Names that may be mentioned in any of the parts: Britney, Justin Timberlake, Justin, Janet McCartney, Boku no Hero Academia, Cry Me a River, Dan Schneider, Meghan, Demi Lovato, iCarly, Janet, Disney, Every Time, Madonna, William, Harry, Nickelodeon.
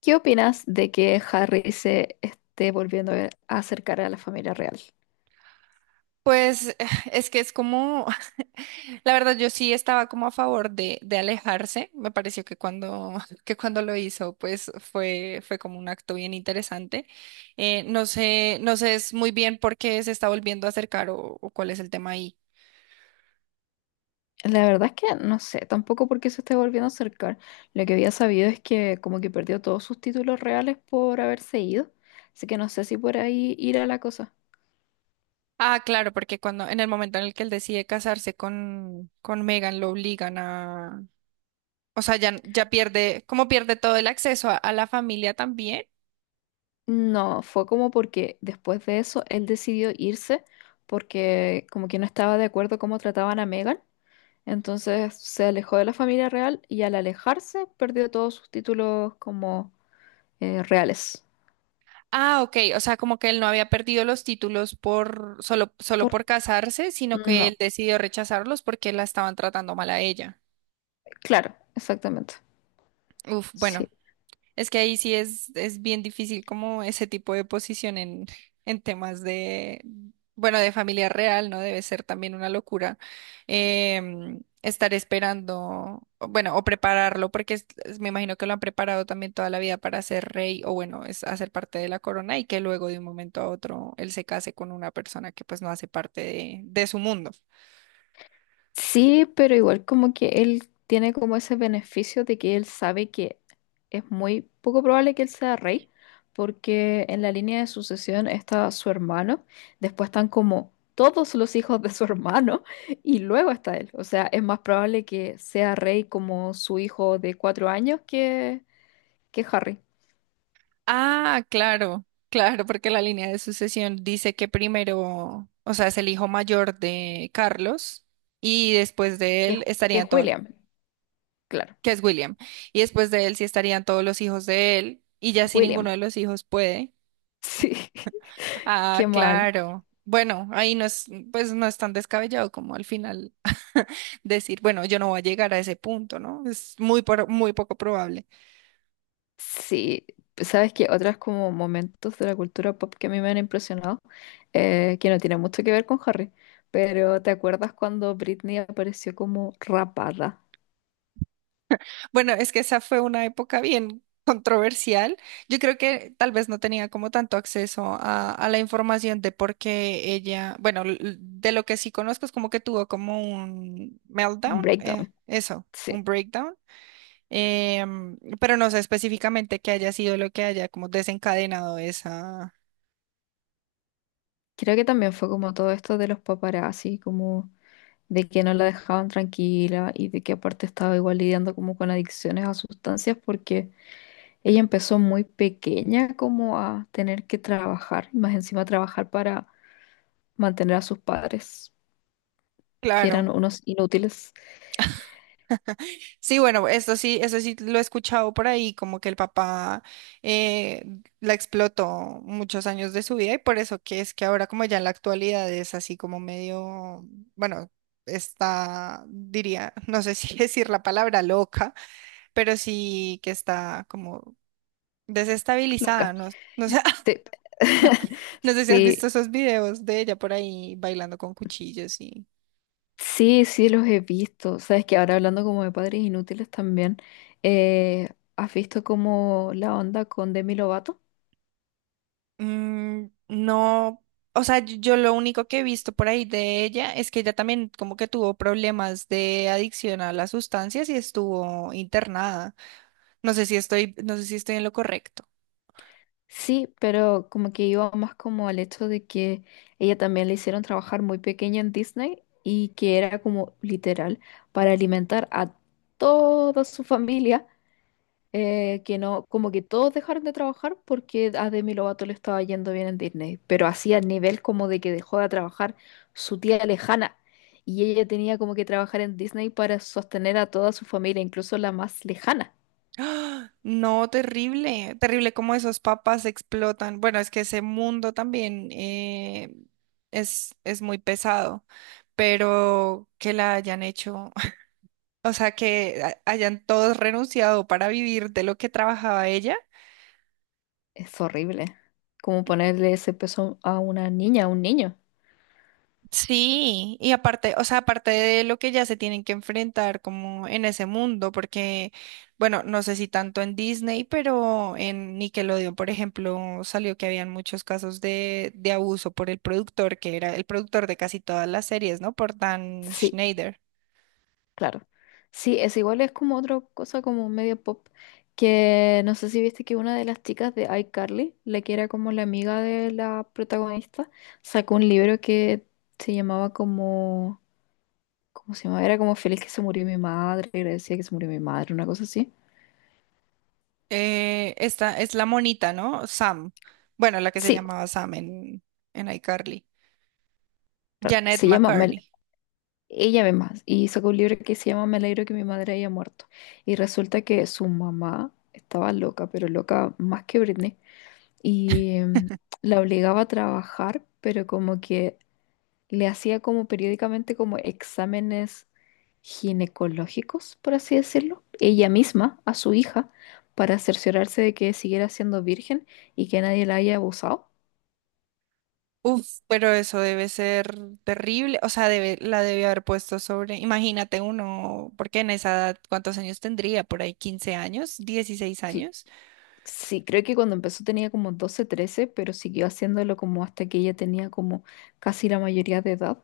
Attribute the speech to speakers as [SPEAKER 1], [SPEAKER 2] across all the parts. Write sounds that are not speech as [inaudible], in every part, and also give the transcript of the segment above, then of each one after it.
[SPEAKER 1] ¿Qué opinas de que Harry se esté volviendo a acercar a la familia real?
[SPEAKER 2] Pues [laughs] es que es como, [laughs] la verdad yo sí estaba como a favor de alejarse. Me pareció que [laughs] que cuando lo hizo pues fue como un acto bien interesante. No sé, no sé es muy bien por qué se está volviendo a acercar o cuál es el tema ahí.
[SPEAKER 1] La verdad es que no sé tampoco por qué se esté volviendo a acercar. Lo que había sabido es que como que perdió todos sus títulos reales por haberse ido. Así que no sé si por ahí irá la cosa.
[SPEAKER 2] Ah, claro, porque en el momento en el que él decide casarse con Megan lo obligan a, o sea, ya pierde, como pierde todo el acceso a la familia también.
[SPEAKER 1] No, fue como porque después de eso él decidió irse porque como que no estaba de acuerdo cómo trataban a Meghan. Entonces se alejó de la familia real y al alejarse perdió todos sus títulos como reales.
[SPEAKER 2] Ah, ok, o sea, como que él no había perdido los títulos por solo
[SPEAKER 1] ¿Por
[SPEAKER 2] por casarse, sino que
[SPEAKER 1] No,
[SPEAKER 2] él decidió rechazarlos porque la estaban tratando mal a ella.
[SPEAKER 1] claro, exactamente.
[SPEAKER 2] Uf,
[SPEAKER 1] Sí.
[SPEAKER 2] bueno, es que ahí sí es bien difícil como ese tipo de posición en temas de, bueno, de familia real, ¿no? Debe ser también una locura, estar esperando, o bueno, o prepararlo, porque me imagino que lo han preparado también toda la vida para ser rey o bueno, es hacer parte de la corona y que luego de un momento a otro él se case con una persona que pues no hace parte de su mundo.
[SPEAKER 1] Sí, pero igual como que él tiene como ese beneficio de que él sabe que es muy poco probable que él sea rey, porque en la línea de sucesión está su hermano, después están como todos los hijos de su [laughs] hermano y luego está él. O sea, es más probable que sea rey como su hijo de 4 años que Harry,
[SPEAKER 2] Ah, claro, claro, porque la línea de sucesión dice que primero, o sea, es el hijo mayor de Carlos y después de
[SPEAKER 1] que,
[SPEAKER 2] él
[SPEAKER 1] que
[SPEAKER 2] estarían todos,
[SPEAKER 1] William, claro,
[SPEAKER 2] que es William, y después de él sí estarían todos los hijos de él y ya si ninguno
[SPEAKER 1] William.
[SPEAKER 2] de los hijos puede.
[SPEAKER 1] Sí, [laughs] qué
[SPEAKER 2] Ah,
[SPEAKER 1] mal.
[SPEAKER 2] claro. Bueno, ahí no es, pues no es tan descabellado como al final [laughs] decir, bueno, yo no voy a llegar a ese punto, ¿no? Es muy, muy poco probable.
[SPEAKER 1] Sí, sabes que otras como momentos de la cultura pop que a mí me han impresionado, que no tienen mucho que ver con Harry, pero ¿te acuerdas cuando Britney apareció como rapada?
[SPEAKER 2] Bueno, es que esa fue una época bien [laughs] controversial. Yo creo que tal vez no tenía como tanto acceso a la información de por qué ella, bueno, de lo que sí conozco es como que tuvo como un
[SPEAKER 1] Un
[SPEAKER 2] meltdown,
[SPEAKER 1] Breakdown.
[SPEAKER 2] eso,
[SPEAKER 1] Sí.
[SPEAKER 2] un breakdown, pero no sé específicamente qué haya sido lo que haya como desencadenado esa,
[SPEAKER 1] Creo que también fue como todo esto de los paparazzi, como de que no la dejaban tranquila y de que aparte estaba igual lidiando como con adicciones a sustancias porque ella empezó muy pequeña como a tener que trabajar, y más encima trabajar para mantener a sus padres. Que eran
[SPEAKER 2] claro.
[SPEAKER 1] unos inútiles,
[SPEAKER 2] Sí, bueno, esto sí, eso sí lo he escuchado por ahí, como que el papá eh, la explotó muchos años de su vida y por eso que es que ahora como ya en la actualidad es así como medio, bueno, está, diría, [laughs] no sé si [laughs] decir la palabra loca, pero sí que está como desestabilizada,
[SPEAKER 1] loca.
[SPEAKER 2] no, no sé, [laughs]
[SPEAKER 1] Sí,
[SPEAKER 2] no sé
[SPEAKER 1] [laughs]
[SPEAKER 2] si has
[SPEAKER 1] sí,
[SPEAKER 2] visto esos videos de ella por ahí bailando con cuchillos y...
[SPEAKER 1] sí, sí los he visto. Sabes que ahora hablando como de padres inútiles también, eh, ¿has visto como la onda con Demi Lovato?
[SPEAKER 2] Mm, no, o sea, yo lo único que he visto por ahí de ella es que ella también como que tuvo problemas de adicción a las sustancias y estuvo internada. No sé si estoy, no sé si estoy en lo correcto.
[SPEAKER 1] Sí, pero como que iba más como al hecho de que ella también le hicieron trabajar muy pequeña en Disney y que era como literal para alimentar a toda su familia que no, como que todos dejaron de trabajar porque a Demi Lovato le estaba yendo bien en Disney, pero así a nivel como de que dejó de trabajar su tía lejana y ella tenía como que trabajar en Disney para sostener a toda su familia, incluso la más lejana.
[SPEAKER 2] ¡Ah! No, terrible, terrible como esos papás explotan. Bueno, es que ese mundo también es muy pesado, pero que la hayan hecho, [laughs] o sea, que hayan todos renunciado para vivir de lo que trabajaba ella.
[SPEAKER 1] Es horrible, como ponerle ese peso a una niña, a un niño.
[SPEAKER 2] Sí, y aparte, o sea, aparte de lo que ya se tienen que enfrentar como en ese mundo, porque, bueno, no sé si tanto en Disney, pero en Nickelodeon, por ejemplo, salió que habían muchos casos de abuso por el productor, que era el productor de casi todas las series, ¿no? Por Dan
[SPEAKER 1] Sí,
[SPEAKER 2] Schneider.
[SPEAKER 1] claro. Sí, es igual, es como otra cosa como medio pop, que no sé si viste que una de las chicas de iCarly, la que era como la amiga de la protagonista, sacó un libro que se llamaba como, ¿cómo se llamaba? Era como Feliz que se murió mi madre, agradecida que se murió mi madre, una cosa así.
[SPEAKER 2] Esta es la monita, ¿no? Sam. Bueno, la que se
[SPEAKER 1] Sí,
[SPEAKER 2] llamaba Sam en iCarly. Janet
[SPEAKER 1] se llama,
[SPEAKER 2] McCartney.
[SPEAKER 1] ella misma, y sacó un libro que se llama Me alegro que mi madre haya muerto. Y resulta que su mamá estaba loca, pero loca más que Britney y
[SPEAKER 2] [laughs]
[SPEAKER 1] la obligaba a trabajar, pero como que le hacía como periódicamente como exámenes ginecológicos, por así decirlo, ella misma, a su hija, para cerciorarse de que siguiera siendo virgen y que nadie la haya abusado.
[SPEAKER 2] Uf, pero eso debe ser terrible, o sea, debe, la debe haber puesto sobre, imagínate uno, porque en esa edad, ¿cuántos años tendría? Por ahí 15 años, 16
[SPEAKER 1] Cl-
[SPEAKER 2] años.
[SPEAKER 1] Sí, creo que cuando empezó tenía como 12 13 pero siguió haciéndolo como hasta que ella tenía como casi la mayoría de edad.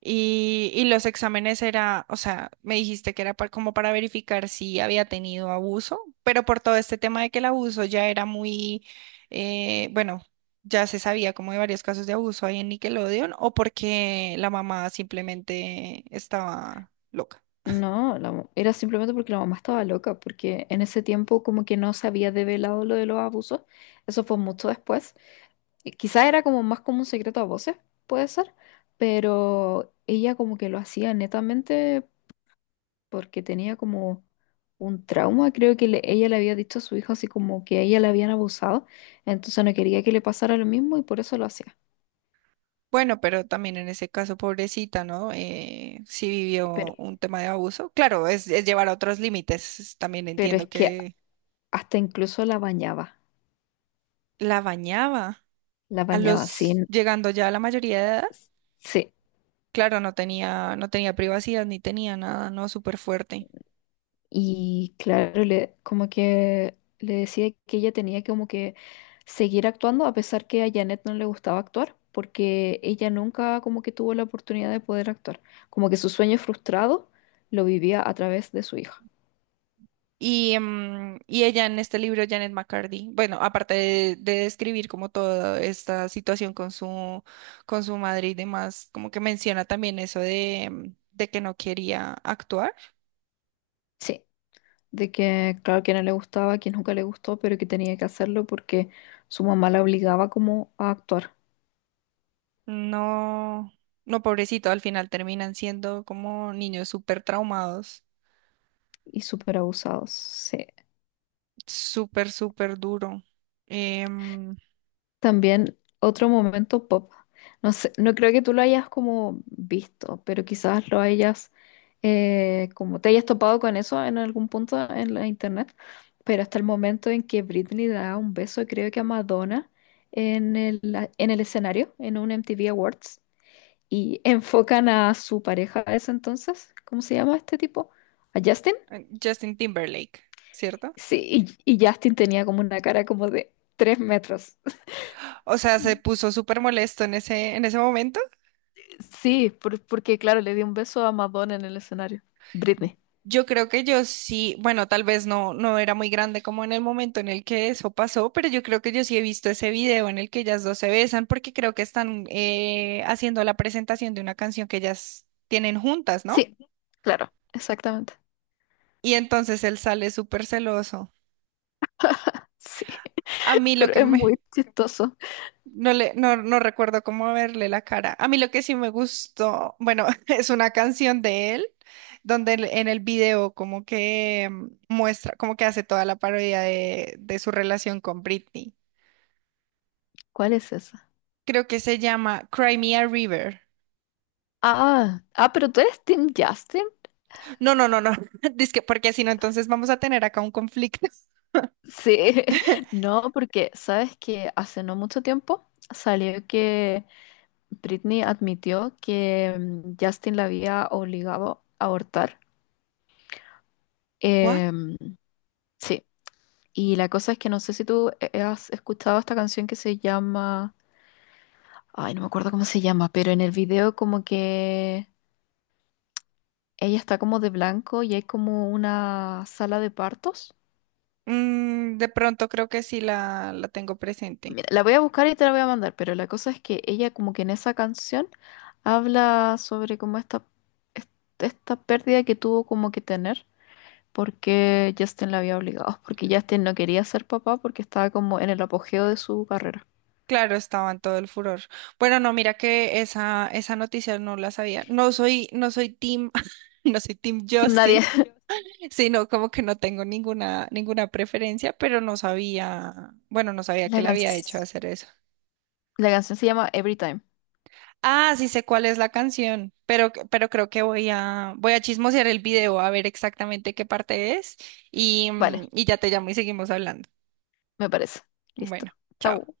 [SPEAKER 2] Y los exámenes era, o sea, me dijiste que era como para verificar si había tenido abuso, pero por todo este tema de que el abuso ya era muy, bueno, ya se sabía como de varios casos de abuso ahí en Nickelodeon, o porque la mamá simplemente estaba loca.
[SPEAKER 1] No, era simplemente porque la mamá estaba loca, porque en ese tiempo como que no se había develado lo de los abusos, eso fue mucho después. Y quizá era como más como un secreto a voces, puede ser, pero ella como que lo hacía netamente porque tenía como un trauma, creo que ella le había dicho a su hijo así como que a ella le habían abusado, entonces no quería que le pasara lo mismo y por eso lo hacía.
[SPEAKER 2] Bueno, pero también en ese caso, pobrecita, ¿no? Sí
[SPEAKER 1] Pero,
[SPEAKER 2] vivió un tema de abuso. Claro, es llevar a otros límites. También
[SPEAKER 1] pero es
[SPEAKER 2] entiendo
[SPEAKER 1] que
[SPEAKER 2] que
[SPEAKER 1] hasta incluso
[SPEAKER 2] la bañaba
[SPEAKER 1] la
[SPEAKER 2] a
[SPEAKER 1] bañaba
[SPEAKER 2] los,
[SPEAKER 1] sin...
[SPEAKER 2] llegando ya a la mayoría de edad.
[SPEAKER 1] Sí,
[SPEAKER 2] Claro, no tenía, no tenía privacidad ni tenía nada, ¿no? Súper fuerte.
[SPEAKER 1] y claro, como que le decía que ella tenía que como que seguir actuando a pesar que a Janet no le gustaba actuar, porque ella nunca como que tuvo la oportunidad de poder actuar. Como que su sueño frustrado lo vivía a través de su hija.
[SPEAKER 2] Y, y ella en este libro, Janet McCarthy, bueno, aparte de describir como toda esta situación con su madre y demás, como que menciona también eso de, de que no quería actuar.
[SPEAKER 1] Sí, de que claro que no le gustaba, que nunca le gustó, pero que tenía que hacerlo porque su mamá la obligaba como a actuar
[SPEAKER 2] No, no, pobrecito, al final terminan siendo como niños súper traumados,
[SPEAKER 1] y súper abusados. Sí.
[SPEAKER 2] súper, súper duro. Em,
[SPEAKER 1] También otro momento pop. No sé, no creo que tú lo hayas como visto, pero quizás lo hayas como te hayas topado con eso en algún punto en la internet. Pero hasta el momento en que Britney da un beso, creo que a Madonna en el, en el escenario, en un MTV Awards, y enfocan a su pareja de ese entonces. ¿Cómo se llama este tipo? ¿A Justin?
[SPEAKER 2] Justin Timberlake, ¿cierto?
[SPEAKER 1] Sí, y Justin tenía como una cara como de 3 metros.
[SPEAKER 2] O sea, se puso súper molesto en ese momento.
[SPEAKER 1] Sí, porque claro, le di un beso a Madonna en el escenario. Britney.
[SPEAKER 2] Yo creo que yo sí, bueno, tal vez no, no era muy grande como en el momento en el que eso pasó, pero yo creo que yo sí he visto ese video en el que ellas dos se besan porque creo que están haciendo la presentación de una canción que ellas tienen juntas, ¿no?
[SPEAKER 1] Sí, claro, exactamente.
[SPEAKER 2] Y entonces él sale súper celoso.
[SPEAKER 1] Sí,
[SPEAKER 2] A
[SPEAKER 1] [laughs]
[SPEAKER 2] mí lo
[SPEAKER 1] pero
[SPEAKER 2] que
[SPEAKER 1] es muy
[SPEAKER 2] me...
[SPEAKER 1] chistoso.
[SPEAKER 2] No, le, no, no recuerdo cómo verle la cara. A mí lo que sí me gustó, bueno, [laughs] es una canción de él, donde en el video como que mm, muestra, como que hace toda la parodia de su relación con Britney.
[SPEAKER 1] ¿Cuál es esa?
[SPEAKER 2] Creo que se llama Cry Me a River.
[SPEAKER 1] Ah, ah, pero tú eres Team Justin.
[SPEAKER 2] No, no, no, no. [laughs] Dizque, porque si no, entonces vamos a tener acá un conflicto. [laughs]
[SPEAKER 1] Sí, [laughs] no, porque sabes que hace no mucho tiempo salió que Britney admitió que Justin la había obligado a abortar.
[SPEAKER 2] What?
[SPEAKER 1] Em, sí, y la cosa es que no sé si tú has escuchado esta canción que se llama Ay, no me acuerdo cómo se llama, pero en el video como que ella está como de blanco y hay como una sala de partos.
[SPEAKER 2] Mm, de pronto creo que sí la tengo presente.
[SPEAKER 1] Mira, la voy a buscar y te la voy a mandar, pero la cosa es que ella como que en esa canción habla sobre como esta, est- esta pérdida que tuvo como que tener porque Justin la había obligado, porque Justin no quería ser papá porque estaba como en el apogeo de su carrera.
[SPEAKER 2] Claro, estaba en todo el furor. Bueno, no, mira que esa noticia no la sabía. No soy, no soy team, [laughs] no soy team
[SPEAKER 1] Team Nadie.
[SPEAKER 2] Justin,
[SPEAKER 1] [laughs]
[SPEAKER 2] sino como que no tengo ninguna, ninguna preferencia, pero no sabía, bueno, no sabía que
[SPEAKER 1] La
[SPEAKER 2] le había hecho
[SPEAKER 1] canc-
[SPEAKER 2] hacer eso.
[SPEAKER 1] la canción se llama Every Time.
[SPEAKER 2] Ah, sí sé cuál es la canción, pero creo que voy a chismosear el video a ver exactamente qué parte es y,
[SPEAKER 1] Vale,
[SPEAKER 2] mm, y ya te llamo y seguimos hablando.
[SPEAKER 1] me parece. Listo.
[SPEAKER 2] Bueno, chao.
[SPEAKER 1] Chau.